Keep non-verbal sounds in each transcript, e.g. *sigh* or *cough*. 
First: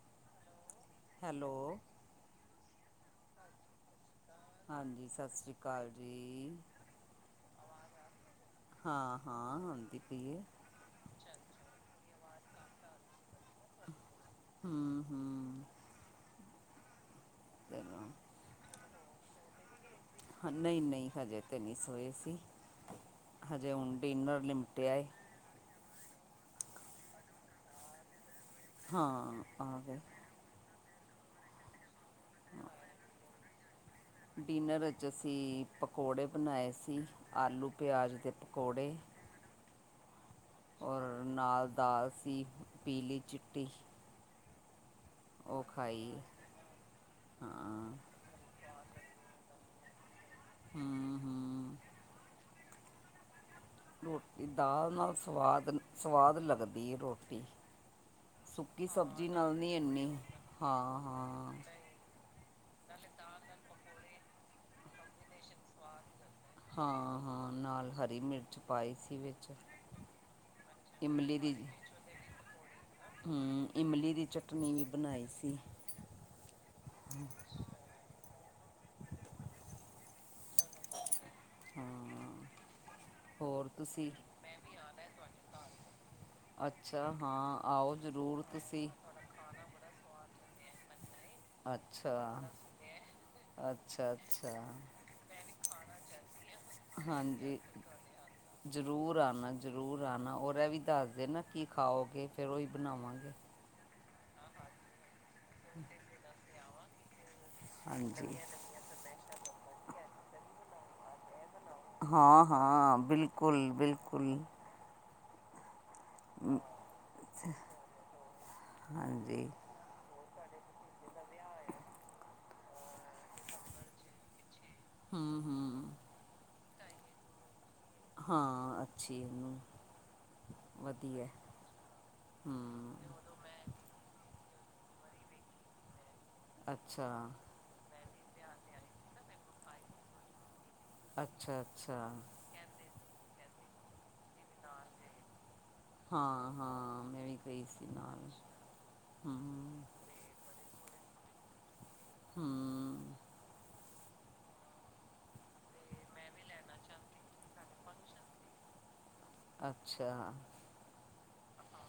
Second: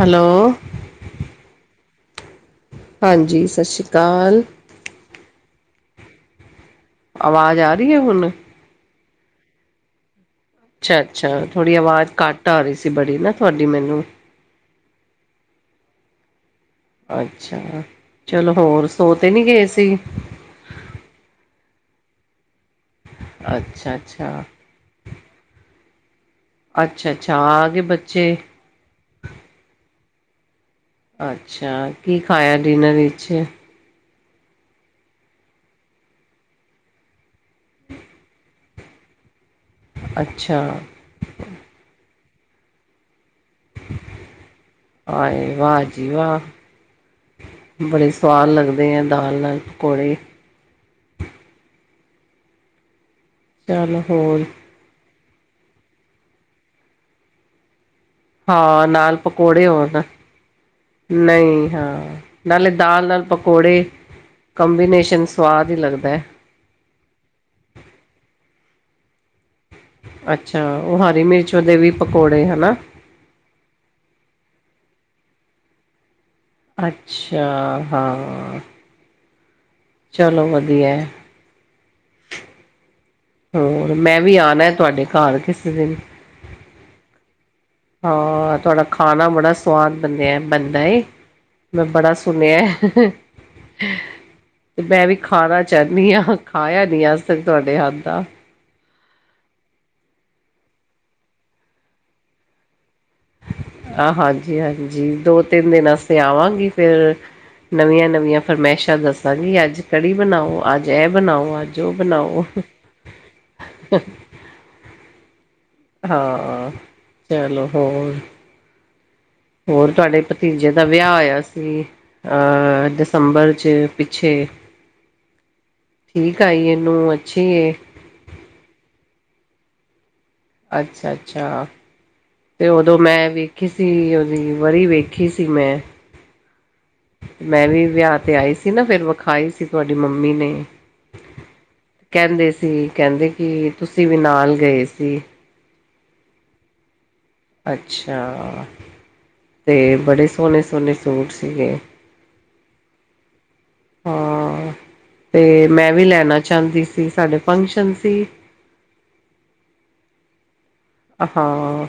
Hello. Hello, ਹਾਂਜੀ, ਸਸ਼ ਰੀ ਕਾਲ। ਹਾਂਜੀ, ਸਸ ਰੀ ਕਾਲ ਜੀ। ਆਵਾਜ ਆ ਰਹੀ ਐ ਹੁਣ। ਹਾਂ-ਹਾਂ, ਆਂਦੀ ਪਈ ਏ। ਅੱਛਾ-ਅੱਛਾ, ਥੋੜੀ ਆਵਾਜ ਘੱਟ ਆ ਰਹੀ ਸੀ ਬੜੀ ਨਾ, ਤੁਹਾਡੀ ਮੈਨੂੰ। ਹੂੰ-ਹੂੰ। ਅੱਛਾ, ਚਲੋ ਚਲੋ ਹੋਰ, ਸੋ ਤੇ ਨੀ ਗਏ ਸੀ। ਨਹੀਂ-ਨਹੀਂ ਹਜੇ ਤੇ ਨਹੀਂ ਸੋਏ ਸੀ, ਹਜੇ ਅੱਛਾ ਹੁਣ ਡਿਨਰ ਅੱਛਾ ਲਿਮਟਿਆ। ਅੱਛਾ-ਅੱਛਾ, ਆ ਗਏ ਬੱਚੇ। ਹਾਂ, ਆ ਗਏ। ਅੱਛਾ, ਕੀ ਖਾਇਆ ਡਿਨਰ ਵਿੱਚ। ਡਿਨਰ ਅੱਜ ਅਸੀਂ ਪਕੌੜੇ ਬਣਾਏ ਸੀ, ਆਲੂ ਪਿਆਜ਼ ਦੇ ਪਕੌੜੇ। ਅੱਛਾ। ਔਰ ਨਾਲ ਦਾਲ ਸੀ, ਪੀਲੀ ਚਿੱਟੀ। ਆਏ ਉਹ ਵਾਹ ਜੀ ਖਾਈ ਵਾਹ! ਹਾਂ ਬੜੇ ਸਵਾਦ ਲੱਗਦੇ ਐ, ਦਾਲ ਨਾਲ ਪਕੌੜੇ। ਹੂੰ-ਹੂੰ। ਚੱਲ ਹੋਰ ਰੋਟੀ ਦਾਲ ਨਾਲ ਸਵਾਦ- ਸਵਾਦ ਲੱਗਦੀ ਐ ਰੋਟੀ। ਹਾਂ ਸੁੱਕੀ ਨਾਲ ਸਬਜ਼ੀ ਪਕੌੜੇ ਨਹੀਂ ਹੋਣ, ਇੰਨੀ ਹਾਂ ਹਾਂ ਨਹੀਂ ਹਾਂ। ਨਾਲੇ ਦਾਲ ਨਾਲ ਪਕੌੜੇ, ਕੰਬੀਨੇਸ਼ਨ ਸਵਾਦ ਈ ਲੱਗਦਾ। ਹਾਂ- ਹਾਂ, ਨਾਲ ਹਰੀ ਮਿਰਚ ਪਾਈ ਸੀ ਵਿੱਚ। ਅੱਛਾ, ਉਹ ਹਰੀ ਇਮਲੀ ਦੀ ਮਿਰਚ ਉਹਦੇ ਵੀ ਪਕੌੜੇ, ਹਨਾ। ਹੂੰ, ਇਮਲੀ ਦੀ ਚਟਨੀ ਵੀ ਬਣਾਈ ਸੀ। ਅੱਛਾ, ਹਾਂ। ਚਲੋ ਵਧੀਐ। ਹਾਂ ਹੋਰ, ਮੈਂ ਵੀ ਆਣਾ ਤੁਹਾਡੇ ਘਰ ਕਿਸੀ ਦਿਨ। ਅੱਛਾ ਹਾਂ। ਆਓ ਜ਼ਰੂਰ ਹਾਂ ਤੁਹਾਡਾ ਤੁਸੀਂ ਖਾਣਾ ਬੜਾ ਸਵਾਦ ਬਣਿਆ ਬਣਦਾ ਏ। ਮੈਂ ਬੜਾ ਅੱਛਾ ਸੁਣਿਆ। ਅੱਛਾ ਅੱਛਾ ਤੇ ਮੈਂ ਵੀ ਖਾਣਾ ਚਾਹੁੰਦੀ ਆਂ, ਖਾਇਆ ਨਹੀਂ ਅੱਜ ਤੱਕ ਹਾਂਜੀ ਤੁਹਾਡੇ ਹੱਥ ਦਾ। ਜ਼ਰੂਰ ਆਉਣਾ ਜ਼ਰੂਰ ਆਉਣਾ ਔਰ ਇਹ ਵੀ ਦੱਸ ਦੇਣਾ ਕੀ ਖਾਓਗੇ ਫਿਰ ਉਹੀ ਬਣਾਵਾਂਗੇ। ਆਹ ਹਾਂਜੀ- ਹਾਂਜੀ ਦੋ- ਤਿੰਨ ਦਿਨ ਵਾਸਤੇ ਆਵਾਂਗੀ ਫਿਰ। ਨਵੀਆਂ- ਹਾਂਜੀ ਨਵੀਆਂ ਫਰਮਾਇਸ਼ਾਂ ਦੱਸਾਂਗੀ ਅੱਜ ਕੜੀ ਬਣਾਓ ਅੱਜ ਇਹ ਬਣਾਓ ਅੱਜ। ਉਹ ਹਾਂ- ਬਣਾਓ ਹਾਂ ਬਿਲਕੁਲ- ਬਿਲਕੁਲ। ਹਾਂ, ਚਲੋ ਹੋਰ? ਹਾਂਜੀ ਹੋਰ ਤੁਹਾਡੇ ਭਤੀਜੇ ਦਾ ਵਿਆਹ ਹੋਇਆ ਸੀ। ਅਹ ਦਸੰਬਰ 'ਚ ਪਿੱਛੇ। ਹਾਂ, ਹਾਂ। ਠੀਕ ਆਈਏ ਨੂੰਹ ਅੱਛੀ ਏ ਹਾਂ ਅੱਛੀ ਨੂੰਹ ਅੱਛਾ, ਅੱਛਾ ਤੇ ਹੂੰ ਉਦੋਂ ਮੈਂ ਵੀ ਕਿਸੀ ਉਹਦੀ ਵਰੀ ਵੇਖੀ ਸੀ ਮੈਂ ਅੱਛਾ ਮੈਂ ਵੀ ਵਿਆਹ 'ਤੇ ਆਈ ਸੀ ਨਾ, ਫਿਰ ਵਿਖਾਈ ਸੀ ਤੁਹਾਡੀ ਮੰਮੀ ਨੇ ਅੱਛਾ ਅੱਛਾ ਕਹਿੰਦੇ ਸੀ, ਕਹਿੰਦੇ ਕਿ ਤੁਸੀਂ ਵੀ ਨਾਲ ਗਏ ਸੀ ਹਾਂ- ਹਾਂ ਮੈਂ ਵੀ ਗਈ ਸੀ ਨਾਲ ਅੱਛਾ, ਤੇ ਹੂੰ ਬੜੇ ਸੋਹਣੇ -ਸੋਹਣੇ ਸੂਟ ਸੀਗੇ ਹਮ। ਹਾਂ, ਤੇ ਮੈਂ ਵੀ ਲੈਣਾ ਚਾਹੁੰਦੀ ਸੀ ਸਾਡੇ ਫੰਕਸ਼ਨ ਸੀ। ਅੱਛਾ। ਹਾਂ,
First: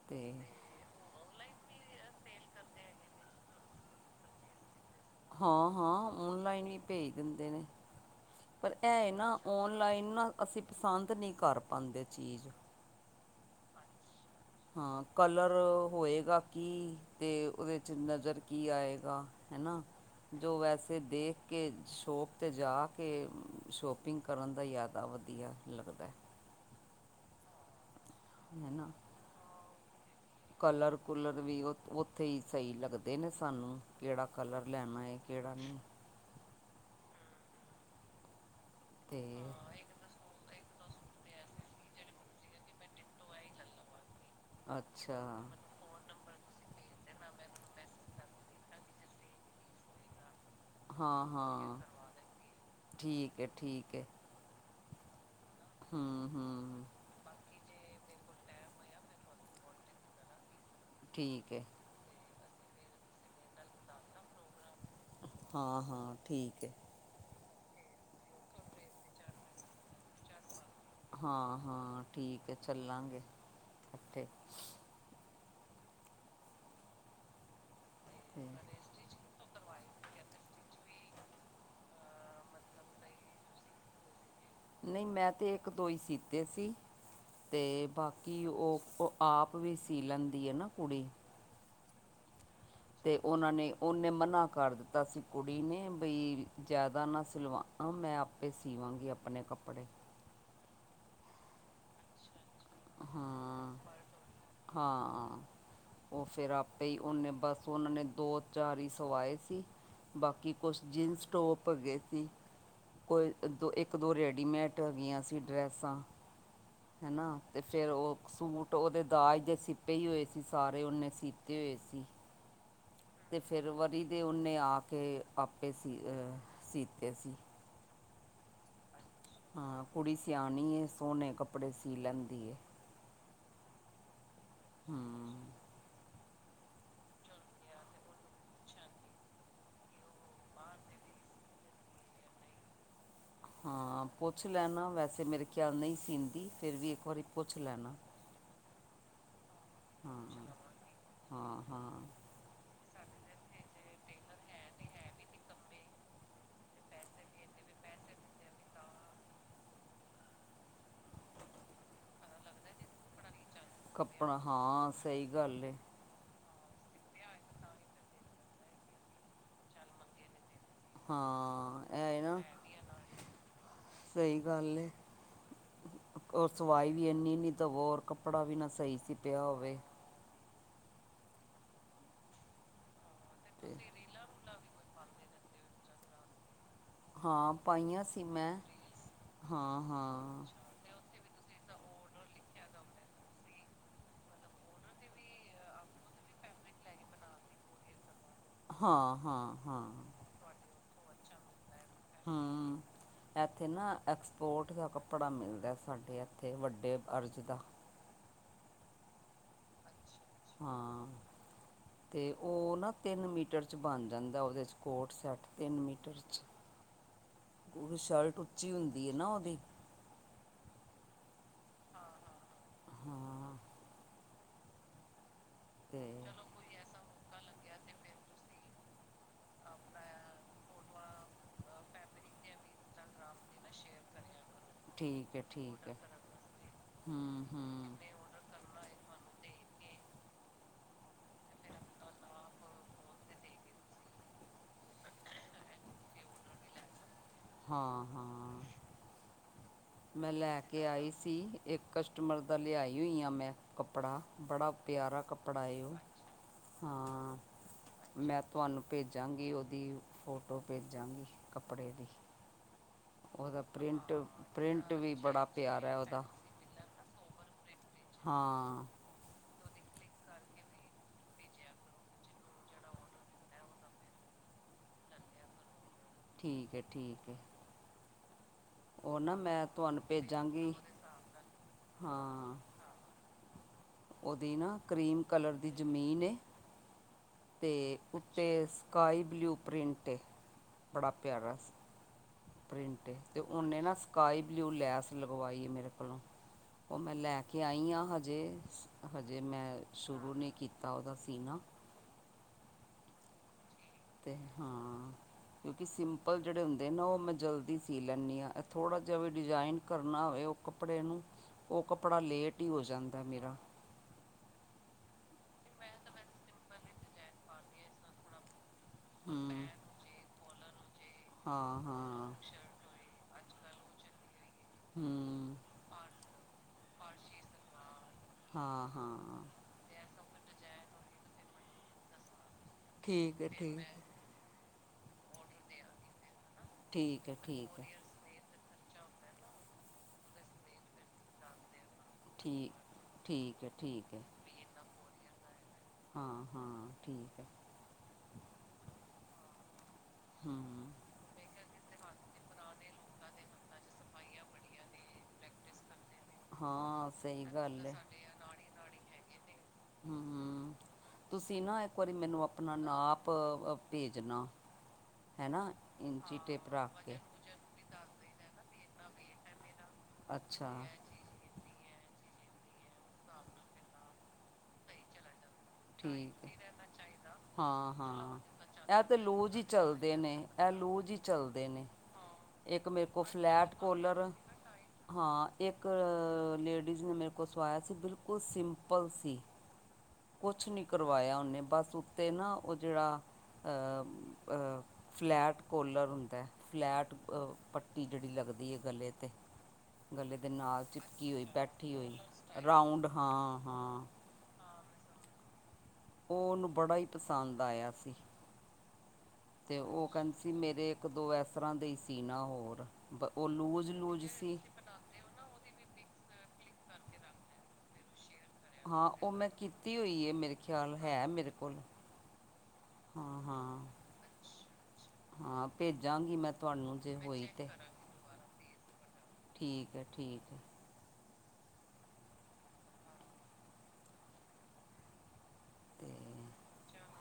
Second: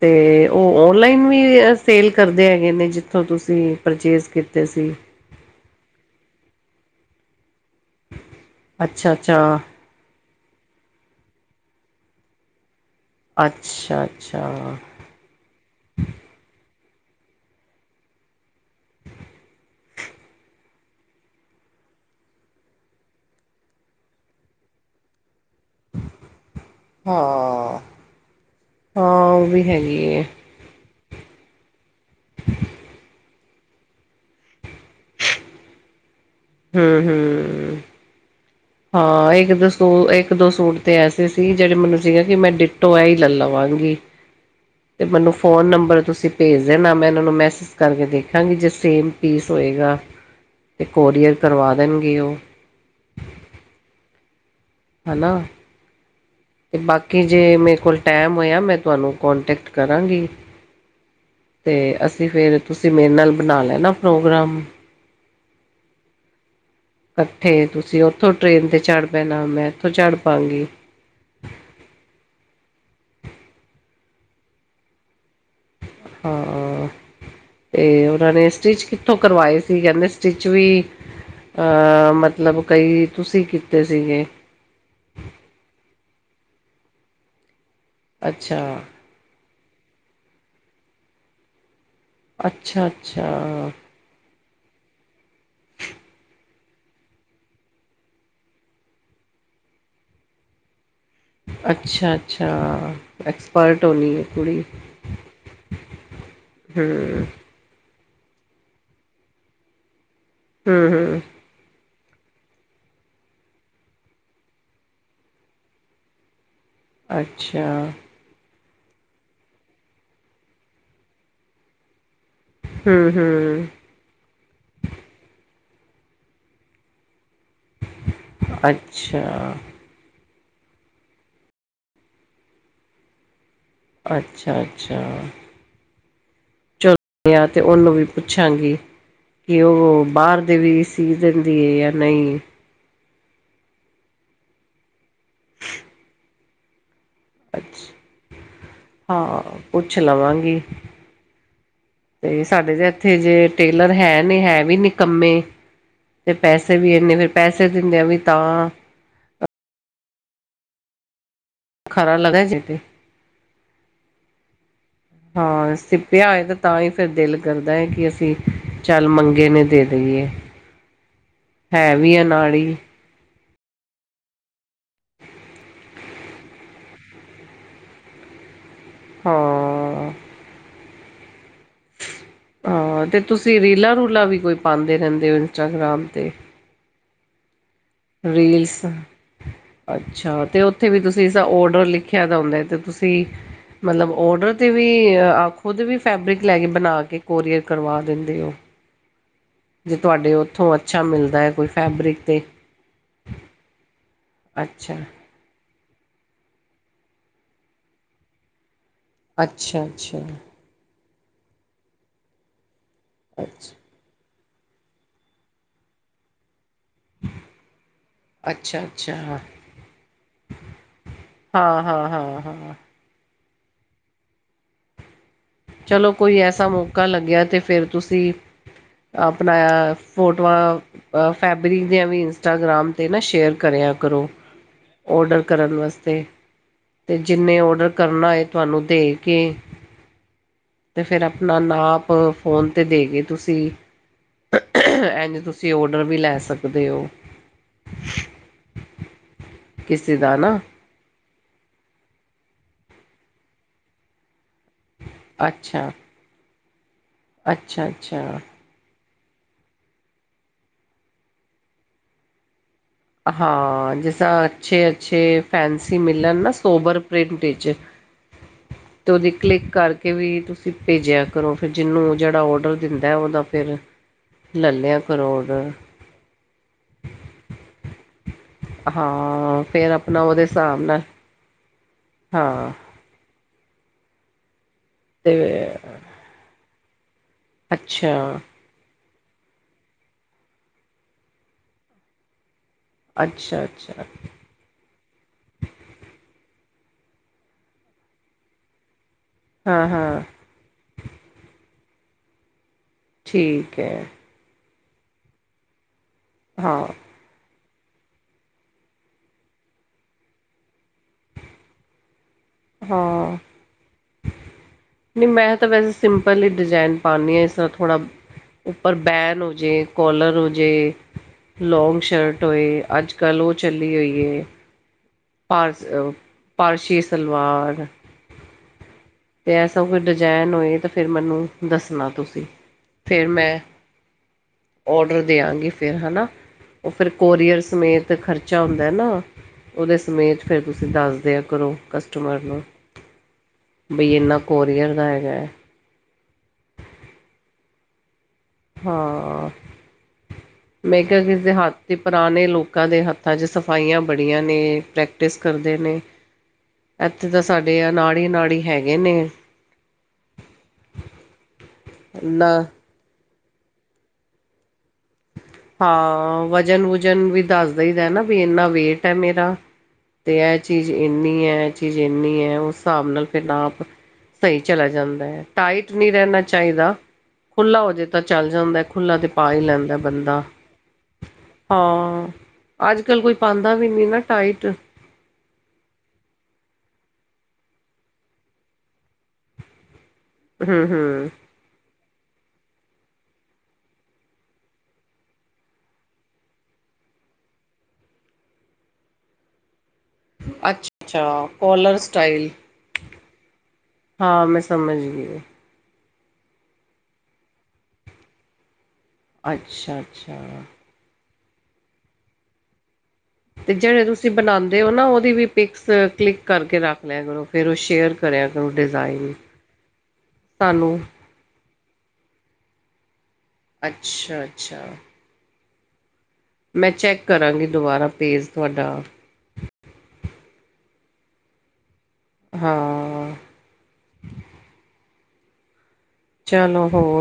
ਤੇ ਉਹ। ਔਨਲਾਈਨ ਵੀ ਸੇਲ ਕਰਦੇ ਹੈਗੇ ਨੇ ਜਿੱਥੋਂ ਤੁਸੀਂ ਪਰਚੇਜ਼ ਕੀਤੇ ਸੀ? ਹਾਂ, ਹਾਂ ਔਨਲਾਈਨ ਈ ਭੇਜ ਦਿੰਦੇ ਨੇ। ਪਰ ਇਹ ਅੱਛਾ ਨਾ, ਅੱਛਾ ਔਨਲਾਈਨ ਨਾ ਅਸੀਂ ਪਸੰਦ ਨਹੀਂ ਕਰ ਪਾਉਂਦੇ ਚੀਜ਼। ਅੱਛਾ। ਅੱਛਾ ਹਾਂ, ਕਲਰ ਹੋਏਗਾ ਕੀ ਤੇ ਉਹਦੇ ਚ ਨਜ਼ਰ। ਕੀ ਆਏਗਾ ਹੈਨਾ। ਜੋ ਵੈਸੇ ਦੇਖ ਕੇ, ਸ਼ੋਪ 'ਤੇ ਜਾ ਕੇ, ਸ਼ੋਪਿੰਗ ਕਰਨ ਦਾ ਜ਼ਿਆਦਾ ਵਧੀਆ। ਲੱਗਦਾ ਅ ਹਾਂ ਹੈਨਾ ਹਾਂ ਉਹ ਵੀ ਹੈਗੀ ਹੈ ਕਲਰ ਕੁੂਲਰ ਵੀ ਉ ਉੱਥੇ ਹੀ ਸਹੀ ਲੱਗਦੇ ਨੇ ਸਾਨੂੰ, ਕਿਹੜਾ ਕਲਰ ਲੈਣਾ ਹੈ ਕਿਹੜਾ ਨਹੀਂ ਹਮ ਹਮ, ਤੇ ਹਾਂ ਇੱਕ ਦੱਸੋ ਇੱਕ ਇੱਕ ਦੋ ਸੂਟ ਤੇ ਐਸੇ ਸੀ ਜਿਹੜੇ ਮੈਨੂੰ ਸੀਗੇ ਕਿ ਮੈਂ ਡਿਟੋ ਐ ਹੀ ਲੈ ਲਵਾਂਗੀ ਤੇ ਅੱਛਾ ਮੈਨੂੰ ਫ਼ੋਨ ਨੰਬਰ ਤੁਸੀਂ ਭੇਜ ਦੇਣਾ ਮੈਂ ਇਹਨਾਂ ਨੂੰ ਮੈਸੇਜ ਕਰਕੇ ਦੇਖਾਂਗੀ ਜੇ ਸੇਮ ਪੀਸ ਹੋਏਗਾ ਤੇ ਹਾਂ ਕੋਰੀਅਰ ਹਾਂ ਕਰਵਾ ਦੇਣਗੇ ਉਹ ਠੀਕ ਹੈ, ਠੀਕ ਹੈ ਹੈਨਾ ਹਮ ਹਾਮ ਕਿ ਜੇ ਮੇਰੇ ਕੋਲ ਟਾਈਮ ਹੋਇਆ ਮੈਂ ਤੁਹਾਨੂੰ ਕੋਂਟੈਕਟ ਕਰਾਂਗੀ ਠੀਕ ਹੈ ਤੇ ਅਸੀਂ ਫਿਰ ਤੁਸੀਂ ਮੇਰੇ ਨਾਲ ਬਣਾ ਲੈਣਾ ਪ੍ਰੋਗਰਾਮ ਹਾਂ, ਹਾਂ ਠੀਕ ਹੈ ਇਕੱਠੇ, ਤੁਸੀਂ ਉੱਥੋਂ ਟ੍ਰੇਨ ਤੇ ਚੜ੍ਹ ਪੈਣਾ ਮੈਂ ਇੱਥੋਂ ਚੜ ਪਾਵਾਂਗੀ ਹਾਂ ਹਾਂ ਠੀਕ ਹੈ ਚੱਲਾਂਗੇ ਇੱਕੱਠੇ ਹਾਂ ਤੇ ਉਹਨਾਂ ਤੇ ਨੇ ਸਟਿਚ ਕੀਤੀ ਉਥੋਂ ਕਰਵਾਏ ਸੀ ਕਹਿੰਦੇ ਸਟਿਚ ਵੀ ਅਹ ਮਤਲਬ ਕਈ ਤੁਸੀਂ ਕੀਤੇ ਸੀਗੇ ਨਹੀਂ ਮੈਂ ਤਾਂ ਇੱਕ ਦੋ ਹੀ ਸੀਤੇ ਸੀ ਅਤੇ ਬਾਕੀ ਅੱਛਾ ਉਹ ਆਪ ਵੀ ਸੀ ਲੈਂਦੀ ਐ ਨਾ ਕੁੜੀ ਅੱਛਾ ਤੇ ਅੱਛਾ ਉਹਨਾਂ ਨੇ ਉਹਨੇ ਮਨਾ ਕਰ ਦਿੱਤਾ ਤਾਂ ਸੀ ਕੁੜੀ ਨੇ ਬਈ ਜ਼ਿਆਦਾ ਨਾ ਸਿਲਵਾ ਮੈਂ ਆਪੇ ਸੀਵਾਂਗੀ ਆਪਣੇ ਕੱਪੜੇ ਅੱਛਾ-ਅੱਛਾ ਹਾਂ-ਹਾਂ ਓ ਫੇਰ ਆਪੇ ਈ ਹਮ ਉਨੇ ਬਸ। ਸੋ ਉਨਾਂ ਨੇ ਦੋ-ਚਾਰ ਈ ਸਵਾਏ ਸੀ ਬਾਕੀ ਕੁੱਛ ਹਮ ਹਮ ਜੀਨਸ ਟੋਪ ਹੈਗੇ ਸੀ। ਕੋਈ ਦੋ ਇੱਕ ਦੋ ਰੇਡੀਮੇਟ ਹੈਗੀਆਂ ਸੀ ਡਰੈਸਾਂ ਹੈਨਾ। ਅੱਛਾ *unintelligible* ਸੂਟ ਓਦੇ ਦਾਜ ਦੇ ਸਿੱਟੇ ਈ ਹੋਏ ਸੀ ਸਾਰੇ ਉਨੇ ਸੀਤੇ ਹੋਏ ਸੀ। ਹਮ ਤੇ ਹਮ ਫਿਰ ਵਰੀ ਦੇ ਓਨੇ ਆ ਕੇ ਆਪੇ ਸੀ ਸੀਤੇ ਸੀ। ਅੱਛਾ। ਹਾਂ ਕੁੜੀ ਸਿਆਣੀ ਏ ਸੋਣੇ ਕਪੜੇ ਸੀ ਲੈਂਦੀ ਏ ਅੱਛਾ-ਅੱਛਾ ਹੂੰ *unintelligible* ਆ ਅਤੇ ਉਨੂੰ ਵੀ ਪੁੱਛਾਂਗੀ ਕੀ ਓਵੋ ਬਾਰ ਦੇ ਵੀ ਸੀ ਦਿੰਦੀ ਐ ਯਾਂ ਨਈ। ਹਾਂ ਪੁੱਛ ਲੈਣਾ ਵੈਸੇ ਮੇਰੇ ਖਿਆਲ ਨਈ ਸੀਂਦੀ ਫਿਰ ਵੀ ਇੱਕ ਵਾਰੀ ਪੁੱਛ ਅੱਛਾ ਲੈਣਾ। ਹਾਂ ਪੁੱਛ ਹਾਂ ਲਵਾਂਗੀ ਹਾਂ ਹਾਂ ਤੇ ਸਾਡੇ ਜ ਇੱਥੇ ਜੇ ਟੇਲਰ ਹੈ ਨੇ ਹੈ ਵੀ ਨੀਕੰਮੇ ਤੇ ਪੈਸੇ ਵੀ ਇੰਨੇ ਫਿਰ ਪੈਸੇ ਦਿੰਦੇ ਆ ਵੀ ਤਾਂ ਖਰਾ ਲਗ ਜੇ ਤੇ ਕੱਪਣਾ ਹਾਂ ਸਹੀ ਗੱਲ ਏ ਹਾਂ ਸ ਪਿਆ ਏ ਤੇ ਤਾਂ ਹੀ ਫਿਰ ਦਿਲ ਕਰਦਾ ਐ ਕਿ ਅਸੀਂ ਚੱਲ *unintelligible* ਨੇ ਦੇ ਦੇਈਏ ਹੈ ਹਾਂ ਵੀ ਇਹ ਨਾ ਅਨਾੜੀ ਸਹੀ ਗੱਲ ਏ ਸਵਾਈ ਵੀ ਇੰਨੀ ਦਵੋ ਓਰ ਕੱਪੜਾ ਵੀ ਨਾ ਸਹੀ ਸੀਪਿਆ ਹੋਵੇ ਹਾਂ ਹਾਂ ਤੇ ਤੁਸੀਂ ਤੇ ਰੀਲਾਂ ਰੂਲਾਂ ਵੀ ਕੋਈ ਪਾਉਂਦੇ ਰਹਿੰਦੇ ਹੋ ਇੰਸਟਾਗ੍ਰਾਮ ਤੇ ਹਾਂ ਪਾਈਆਂ ਸੀ ਮੈਂ ਰੀਲਸ ਹਾਂ ਅੱਛਾ ਹਾਂ ਤੇ ਉੱਥੇ ਵੀ ਤੁਸੀਂ ਇਸਦਾ ਓਡਰ ਲਿਖਿਆ ਦਾ ਹੁੰਦਾ ਤੇ ਤੁਸੀਂ ਮਤਲਬ ਔਡਰ 'ਤੇ ਵੀ ਆ ਖੁਦ ਵੀ ਫੈਬਰਿਕ ਲੈ ਕੇ ਬਣਾ ਕੇ ਕੋਰੀਅਰ ਕਰਵਾ ਦਿੰਦੇ ਹੋ ਹਾਂ-ਹਾਂ ਜੇ ਤੁਹਾਡੇ ਉੱਥੋਂ ਅੱਛਾ ਮਿਲਦੈ ਕੁੱਛ। ਹੂੰ ਐਥੇ ਨਾ ਐਕਸਪੋਰਟ ਦਾ ਅੱਛਾ ਕੱਪੜਾ ਮਿਲਦੈ ਸਾਡੇ ਐ ਤੇ ਵੱਡੇ ਅਰਜ਼ ਦਾ। ਅੱਛਾ-ਅੱਛਾ ਹਾਂ ਤੇ ਓ ਨਾ ਤਿੰਨ ਮੀਟਰ ਅੱਛਾ ਚ ਬਣ ਜਾਂ ਦਾ ਉਦੇ ਚ ਕੋਟ ਸੈੱਟ ਤਿੰਨ ਮੀਟਰ ਚ। ਉਦੀ ਸ਼ਲਟ ਉੱਚੀ ਹੁੰਦੀ ਐ ਨਾ ਓਦੀ। ਹਾਂ-ਹਾਂ-ਹਾਂ-ਹਾਂ ਹਾਂ। ਤੇ ਚਲੋ ਕੋਈ ਐਸਾ ਮੌਕਾ ਲੱਗਿਆ ਤੇ ਫਿਰ ਤੁਸੀਂ ਆਪਣਾ ਫੋਟੋਆਂ ਫੈਬਰਿਕ ਦੀਆਂ *unintelligible* ਇੰਸਟਾਗ੍ਰਾਮ ਤੇ ਨਾ ਸ਼ੇਅਰ ਕਰਿਆ ਕਰੋ। ਠੀਕ ਹੈ ਔਡਰ ਕਰਨ ਠੀਕ ਹੈ ਵਸਤੇ ਤੇ ਹਮ ਜਿੰਨੇ ਔਡਰ ਹਮ ਕਰਨਾ ਏ ਤੁਹਾਨੂੰ ਦੇਖ ਕੇ ਤੇ ਫੇਰ ਆਪਣਾ ਨਾਪ ਫੋਨ ਤੇ ਦੇ ਕੇ ਤੁਸੀਂ *unintelligible* ਐਂਜ ਤੁਸੀਂ ਓਡਰ ਵੀ ਲੈ ਸਕਦੇ ਓ। ਹਾਂ, ਹਾਂ ਕਿਸੇ ਮੈਂ ਦਾ ਨਾ ਲੈ ਕੇ ਆਈ ਸੀ, ਏਕ ਕਸ਼ਟਮਰ ਦਾ ਲੇਆਈ ਹੋਈ ਆ ਮੈਂ ਕੱਪੜਾ ਬੜਾ ਪੇਆਰਾ ਕੱਪੜਾ ਏ ਅੱਛਾ ਓ ਹਾਂ, ਅੱਛਾ ਅੱਛਾ ਮੈਂ ਤੋਆਨੂੰ ਪੇਜਾਂਗੀ ਓਦੀ ਫੋਟੋ, ਪੇਜਾਂਗੀ ਕੱਪੜੇ ਦੀ। ਉਹਦਾ ਹਾਂ, ਪ੍ਰਿੰਟ ਜਿਸ ਤਾਂ ਅੱਛੇ, ਪ੍ਰਿੰਟ ਵੀ ਅੱਛੇ ਬੜਾ ਪਿਆਰਾ ਫੈਂਸੀ ਉਹਦਾ ਮਿਲਨ ਨਾ ਸੋਬਰ ਪ੍ਰਿੰਟ ਚ ਹਾਂ। ਤੇ ਓਦੀ ਕਲਿੱਕ ਕਰਕੇ ਵੀ ਤੁਸੀਂ ਪੇਜੇਆ ਕਰੋ, ਫਿਰ ਜਿਨੂੰ ਜੇੜਾ ਓਡਰ ਦਿੰਦਾ ਓਦਾ ਫੇਰ ਲਲੇਆ ਓਰੋਡ ਠੀਕ ਐ, ਠੀਕ ਐ। ਓਨਾ ਹਾਂ ਮੈਂ ਫਿਰ ਤੋਆਨੂੰ ਆਪਣਾ ਉਹਦੇ ਪੇਜਾਂਗੀ, ਹਿਸਾਬ ਨਾਲ ਹਾਂ। ਓਦੀ ਨਾ ਕਰੀਮ ਤੇ ਕਲਰ ਦੀ ਜ਼ਮੀਨ ਏ। ਤੇ ਅੱਛਾ ਉੱਤੇੇ ਸਕਾਈ ਬਲੂ ਪ੍ਰਿੰਟ ਏ, ਬੜਾ ਪੇਆਰਾ ਪ੍ਰਿੰਟ ਏ, ਤੇ ਅੱਛਾ ਓਨੇ ਨਾ ਅੱਛਾ ਸਕਾਈ ਬਲੂ ਲੈਸ ਲਗਵਾਈ ਏ ਮੇਰੇ ਕੋਲੋਂ, ਓ ਮੈਂ ਲੈਕੇ ਆਈ ਆਂ, ਹਜੇ ਹਜੇ ਮੈਂ ਹਾਂ-ਹਾਂ ਸ਼ੁਰੂ ਨੀ ਕੀਤਾ ਓਦਾ ਸੀਨਾ। ਠੀਕ ਐ। ਤੇ ਹਾਂ, ਕਯੁਂਕਿ ਸਿੰਪਲ ਜੇੜੇ ਹੁੰਦੇ ਨਾ ਓ ਮੈਂ ਜਲਦੀ ਸੀ ਸੀ ਲੈਂਨੀ ਆਂ, ਐ ਥੋੜਾ ਜਾ ਵੀ ਡਿਜ਼ਾਇਨ ਕਰਨਾ ਹੋਵੇ ਓ ਕੱਪੜੇ ਨੂੰ ਓ ਕੱਪੜਾ ਲੇਟ ਹੀ ਹੋ ਜਾਂਦਾ ਹਾਂ। ਮੇਰਾ ਨੀ ਮੈਂ ਤਾਂ ਵੈਸੇ ਸਿੰਪਲ ਹੀ ਡਿਜੈਨ ਪਾਨੀ ਆਂ, ਇਸ ਨਾਲ ਥੋੜਾ ਉੱਪਰ ਬੈਨ ਹੂੰ ਹੋਜੇ, ਕੋਲਰ ਹੋਜੇ, ਹਾਂ ਲੋਂਗ ਹਾਂ ਸ਼ਟ ਹੋਏ। ਤੇ ਆੱਜ-ਕਾੱਲ ਓ ਚੱਲੀ ਹੋਈ ਏ। ਹੂੰ। ਪਾਰਸ, ਪਾਰਸ਼ੀ ਸਲਵਾਰ। ਹਾਂ, ਹਾਂ। ਤੇ ਐਸਾ ਕੋਈ ਡਜੈਂਨ ਹੋਏ ਤਾਂ ਫੇਰ ਮੈਨੂੰ ਦੱਸਨਾ ਤੁਸੀ ਫਰ ਠੀਕ ਹੈ ਮੈਂ ਠੀਕ ਹੈ ਓਡਰ ਦੇਆਂਗੀ ਫੇਰ ਹਨਾ। ਓ ਫੇਰ ਠੀਕ ਹੈ ਕੋਰੀਅਰ ਠੀਕ ਹੈ ਸਮੇਤ ਤੇ ਖਰਚਾ ਹੁੰਦੈ ਨਾ, ਹੁੰਦਾ ਓਦੇ ਸਮੇਤ ਫੇਰ ਤੁਸੀ ਦਾੱਸ ਦੇਆ ਕਰੋ ਕਸ ਠੀ, ਠੀਕ ਐ। ਬਈ ਏਨਾ ਕੋਰੀਅਰ ਦਾ ਹੈਗਾ। ਹਾਂ, ਹਾਂ ਠੀਕ ਐ। ਹਾਂ। ਹਾਂ। ਮੈਂ ਕੇਆ ਕਿਸੀ ਦੇ ਹਾੱਥ ਤੇ ਪਰਾਣੇ ਲੋਕਾਂ ਦੇ ਹੱਥਾਂ ਚ ਸਫ ਸਫਾਈਆਂ ਬੜੀਆਂ ਨੇ ਪ੍ਰੈਕਟਿਸ ਕਰਦੇ ਨੇ, ਹਾਂ ਐਥੇ ਤਾ ਸਹੀ ਗੱਲ ਸਾਡੇ ਹੈ ਅਨਾੜੀ, ਨਾੜੀ ਹੈਗੇ ਨੇ। ਹੂੰ, ਤੁਸੀ ਨਾ ਏਕ ਵਾਰੀ ਮੈਨੂੰ ਨਾ ਅਪਨਾ ਨਾਪ ਪ ਅ ਪੇਜਨਾ ਹੈਨਾ, ਇਨਚੀਟੇਪ ਰਾੱਖ ਕੇ। ਦਾੱਸ ਦੱਸ ਦਈ ਦਈਦਾ ਦੈ ਨਾ ਬਈ ਏਨਾ ਵੀ ਵੇਟ ਇੰਨਾ ਐ ਮੇਰਾ, ਹੈ ਮੇਰਾ ਤੇ ਐ ਅੱਛਾ ਚੀਜ਼ ਏ ਏਨੀ ਐ, ਐ ਚੀਜ਼ ਏਨੀ ਐ ਉਸ ਸਾਬ ਨਾਲ ਫੇਰ ਨਾਪ ਸਈ ਚਲਾ ਜਾਂਦਾ ਐ। ਟਾਈਟ ਨੀ ਰੈਨਾ ਠੀਕ ਚਾਈਦਾ ਖੁੱਲਾ ਹਾਂ ਹੋਜੇ ਤਾਂ ਹਾਂ ਚੱਲ ਜਾਂਦੈ, ਇਹ ਖੁਲਾ ਤੇ ਲੂਜ ਪਾਈ ਹੀ ਲੈਂਦੈ। ਚੱਲਦੇ ਨੇ ਬੰਦਾ ਇਹ ਲੂਜ ਹੀ ਚੱਲਦੇ ਨੇ ਹਾਂ, ਇੱਕ ਮੇਰੇ ਆੱਜ-ਕਾੱਲ ਕੋਲ ਕੋਈ ਪਾਂਦਾ ਫਲੈਟ ਵੀ ਨੀ ਨਾ ਕੋਲਰ ਟਾਈਟ। ਹਾਂ, ਏਕ ਲੇਡੀਜ਼ ਨੂੰ ਮੇਰੇ ਕੋਲ ਸਵਾਯਾ ਸੀ ਬਿਲਕੁਲ ਸਿੰਪਲ ਸੀ। ਕੋਛ ਹਮ ਨੀ ਹਮ ਕਰਵਾਯਾ ਓਨੇ ਬਸ ਉੱਤੇ ਨਾ ਓਹ ਜੇੜਾ ਅ ਅ ਫਲੈਟ ਕੋਲਰ ਹੁੰਦੈ। ਫਲੈਟ ਅ ਪੱਟੀ ਜੇੜੀ ਲੱਗਦੀ ਏ ਗਲੇ ਤੇ ਗਲੇ ਦੇ ਅੱਛਾ ਨਾਲ ਚਿਪਕੀ ਹੋਈ ਅੱਛਾ ਬੈਠੀ ਕੋਲਰ ਹੋਈ ਸਟਾਈਲ ਰਾਊਂਡ ਹਾਂ, ਹਾਂ। ਹਾਂ, ਮੈਂ ਸਮਜ ਗੀ। ੳ ਓਹਨੂੰ ਬੜਾ ਈ ਪਸੰਦ ਆਇਆ ਸੀ, ਤੇ ਅੱਛਾ ਓਹ ਅੱਛਾ ਕਹਿੰਦੀ ਸੀ ਮੇਰੇ ਇੱਕ ਦੋ ਏਸਰ੍ਹਾਂ ਦੇ ਹੀ ਸੀ ਨਾ ਹੋਰ ਓਹ ਤੇ ਜਿਹੜੇ ਲੂਜ-ਲੂਜ ਤੁਸੀਂ ਸੀ। ਬਣਾਉਂਦੇ ਹੋ ਨਾ ੳਹਦੀ ਵੀ ਪਿਕਸ ਕਲਿੱਕ ਕਰਕੇ ਰੱਖ ਲਿਆ ਕਰੋ ਫੇਰ ਓਹ ਸ਼ੇਅਰ ਕਰਿਆ ਕਰੋ। ਹਾਂ, ਓਹ ਡਿਜ਼ਾਇਨ ਮੈਂ ਕੀਤੀ ਹੋਈ ਏ ਮੇਰੇ ਸਾਨੂੰ ਖਿਆਲ ਹੈ ਮੇਰੇ ਕੋਲ। ਹਾਂ ਹਾਂ, ਅੱਛਾ ਅੱਛਾ ਹਾਂ ਭੇਜਾਂਗੀ ਮੈਂ। ਮੈਂ ਤੁਹਾਨੂੰ ਜੇ ਚੈੱਕ ਹੋਈ ਕਰਾਂਗੀ ਤੇ ਦੁਬਾਰਾ ਪੇਜ ਤੁਹਾਡਾ। ਠੀਕ ਹੈ, ਠੀਕ ਹੈ। ਹਾਂ। ਤੇ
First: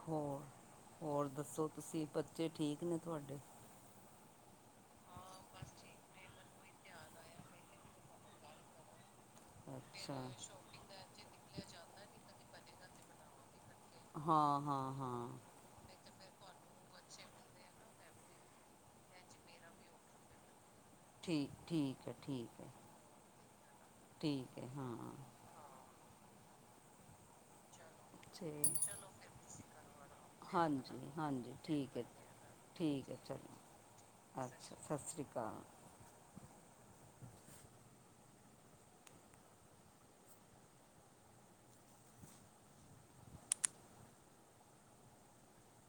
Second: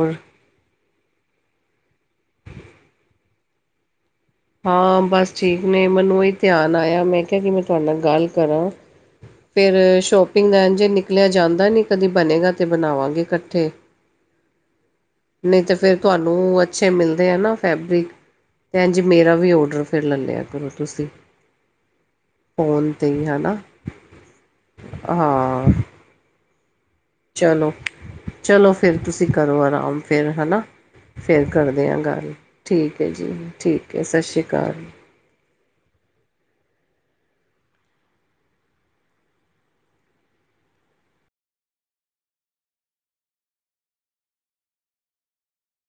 ਹੋਰ ਹੋਰ ਦੱਸੋ ਤੁਸੀਂ ਬੱਚੇ ਠੀਕ ਨੇ ਤੁਹਾਡੇ? ਹਾਂ, ਬਸ ਠੀਕ ਨੇ ਮੈਨੂੰ ਅਈ ਧਿਆਨ ਆਇਆ ਮੈਂ ਕਿਆ ਮੈਂ ਤੁਆਡੇ ਨਾਲ ਗੱਲ ਕਰਾਂ। ਫੇਰ ਅੱਛਾ ਸ਼ੋਪਿੰਗ ਏੰਜ ਏ ਨਿਕਲਿਆ ਜਾਂਦਾ ਨੀ ਕਦੀ ਬਨੇਗਾ ਤਾਂ ਬਨਾਵਾਂਗੇ ਕੱਠੇ। ਹਾਂ ਹਾਂ ਹਾਂ ਨਹੀਂ ਤਾਂ ਫੇਰ ਤੁਹਾਨੂੰ ਅੱਛੇ ਮਿਲਦੇ ਏ ਨਾ ਫੈਬਰਿਕ ਅਤੇ ਇੰਝ ਮੇਰਾ ਵੀ ਔਡਰ ਫਿਰ ਲੈ ਲਿਆ ਕਰੋ ਤੁਸੀਂ ਠੀਕ ਠੀਕ ਹੈ ਠੀਕ ਹੈ ਫੋਨ ਤੇ ਹੈ ਨਾ *unintelligible* ਠੀਕ ਹੈ ਹਾਂ ਚਲੋ ਤੇ ਚਲੋ ਫਿਰ ਤੁਸੀਂ ਕਰੋ ਆਰਾਮ ਫਿਰ ਹਨਾ ਹਾਂਜੀ ਫੇਰ ਹਾਂਜੀ ਕਰਦੇ ਆ ਠੀਕ ਹੈ ਗੱਲ। ਠੀਕ ਹੈ ਜੀ ਠੀਕ ਹੈ ਸਤਿ ਸ੍ਰੀ ਅਕਾਲ ਅੱਛਾ ਸਤਿ ਸ਼੍ਰੀ ਅਕਾਲ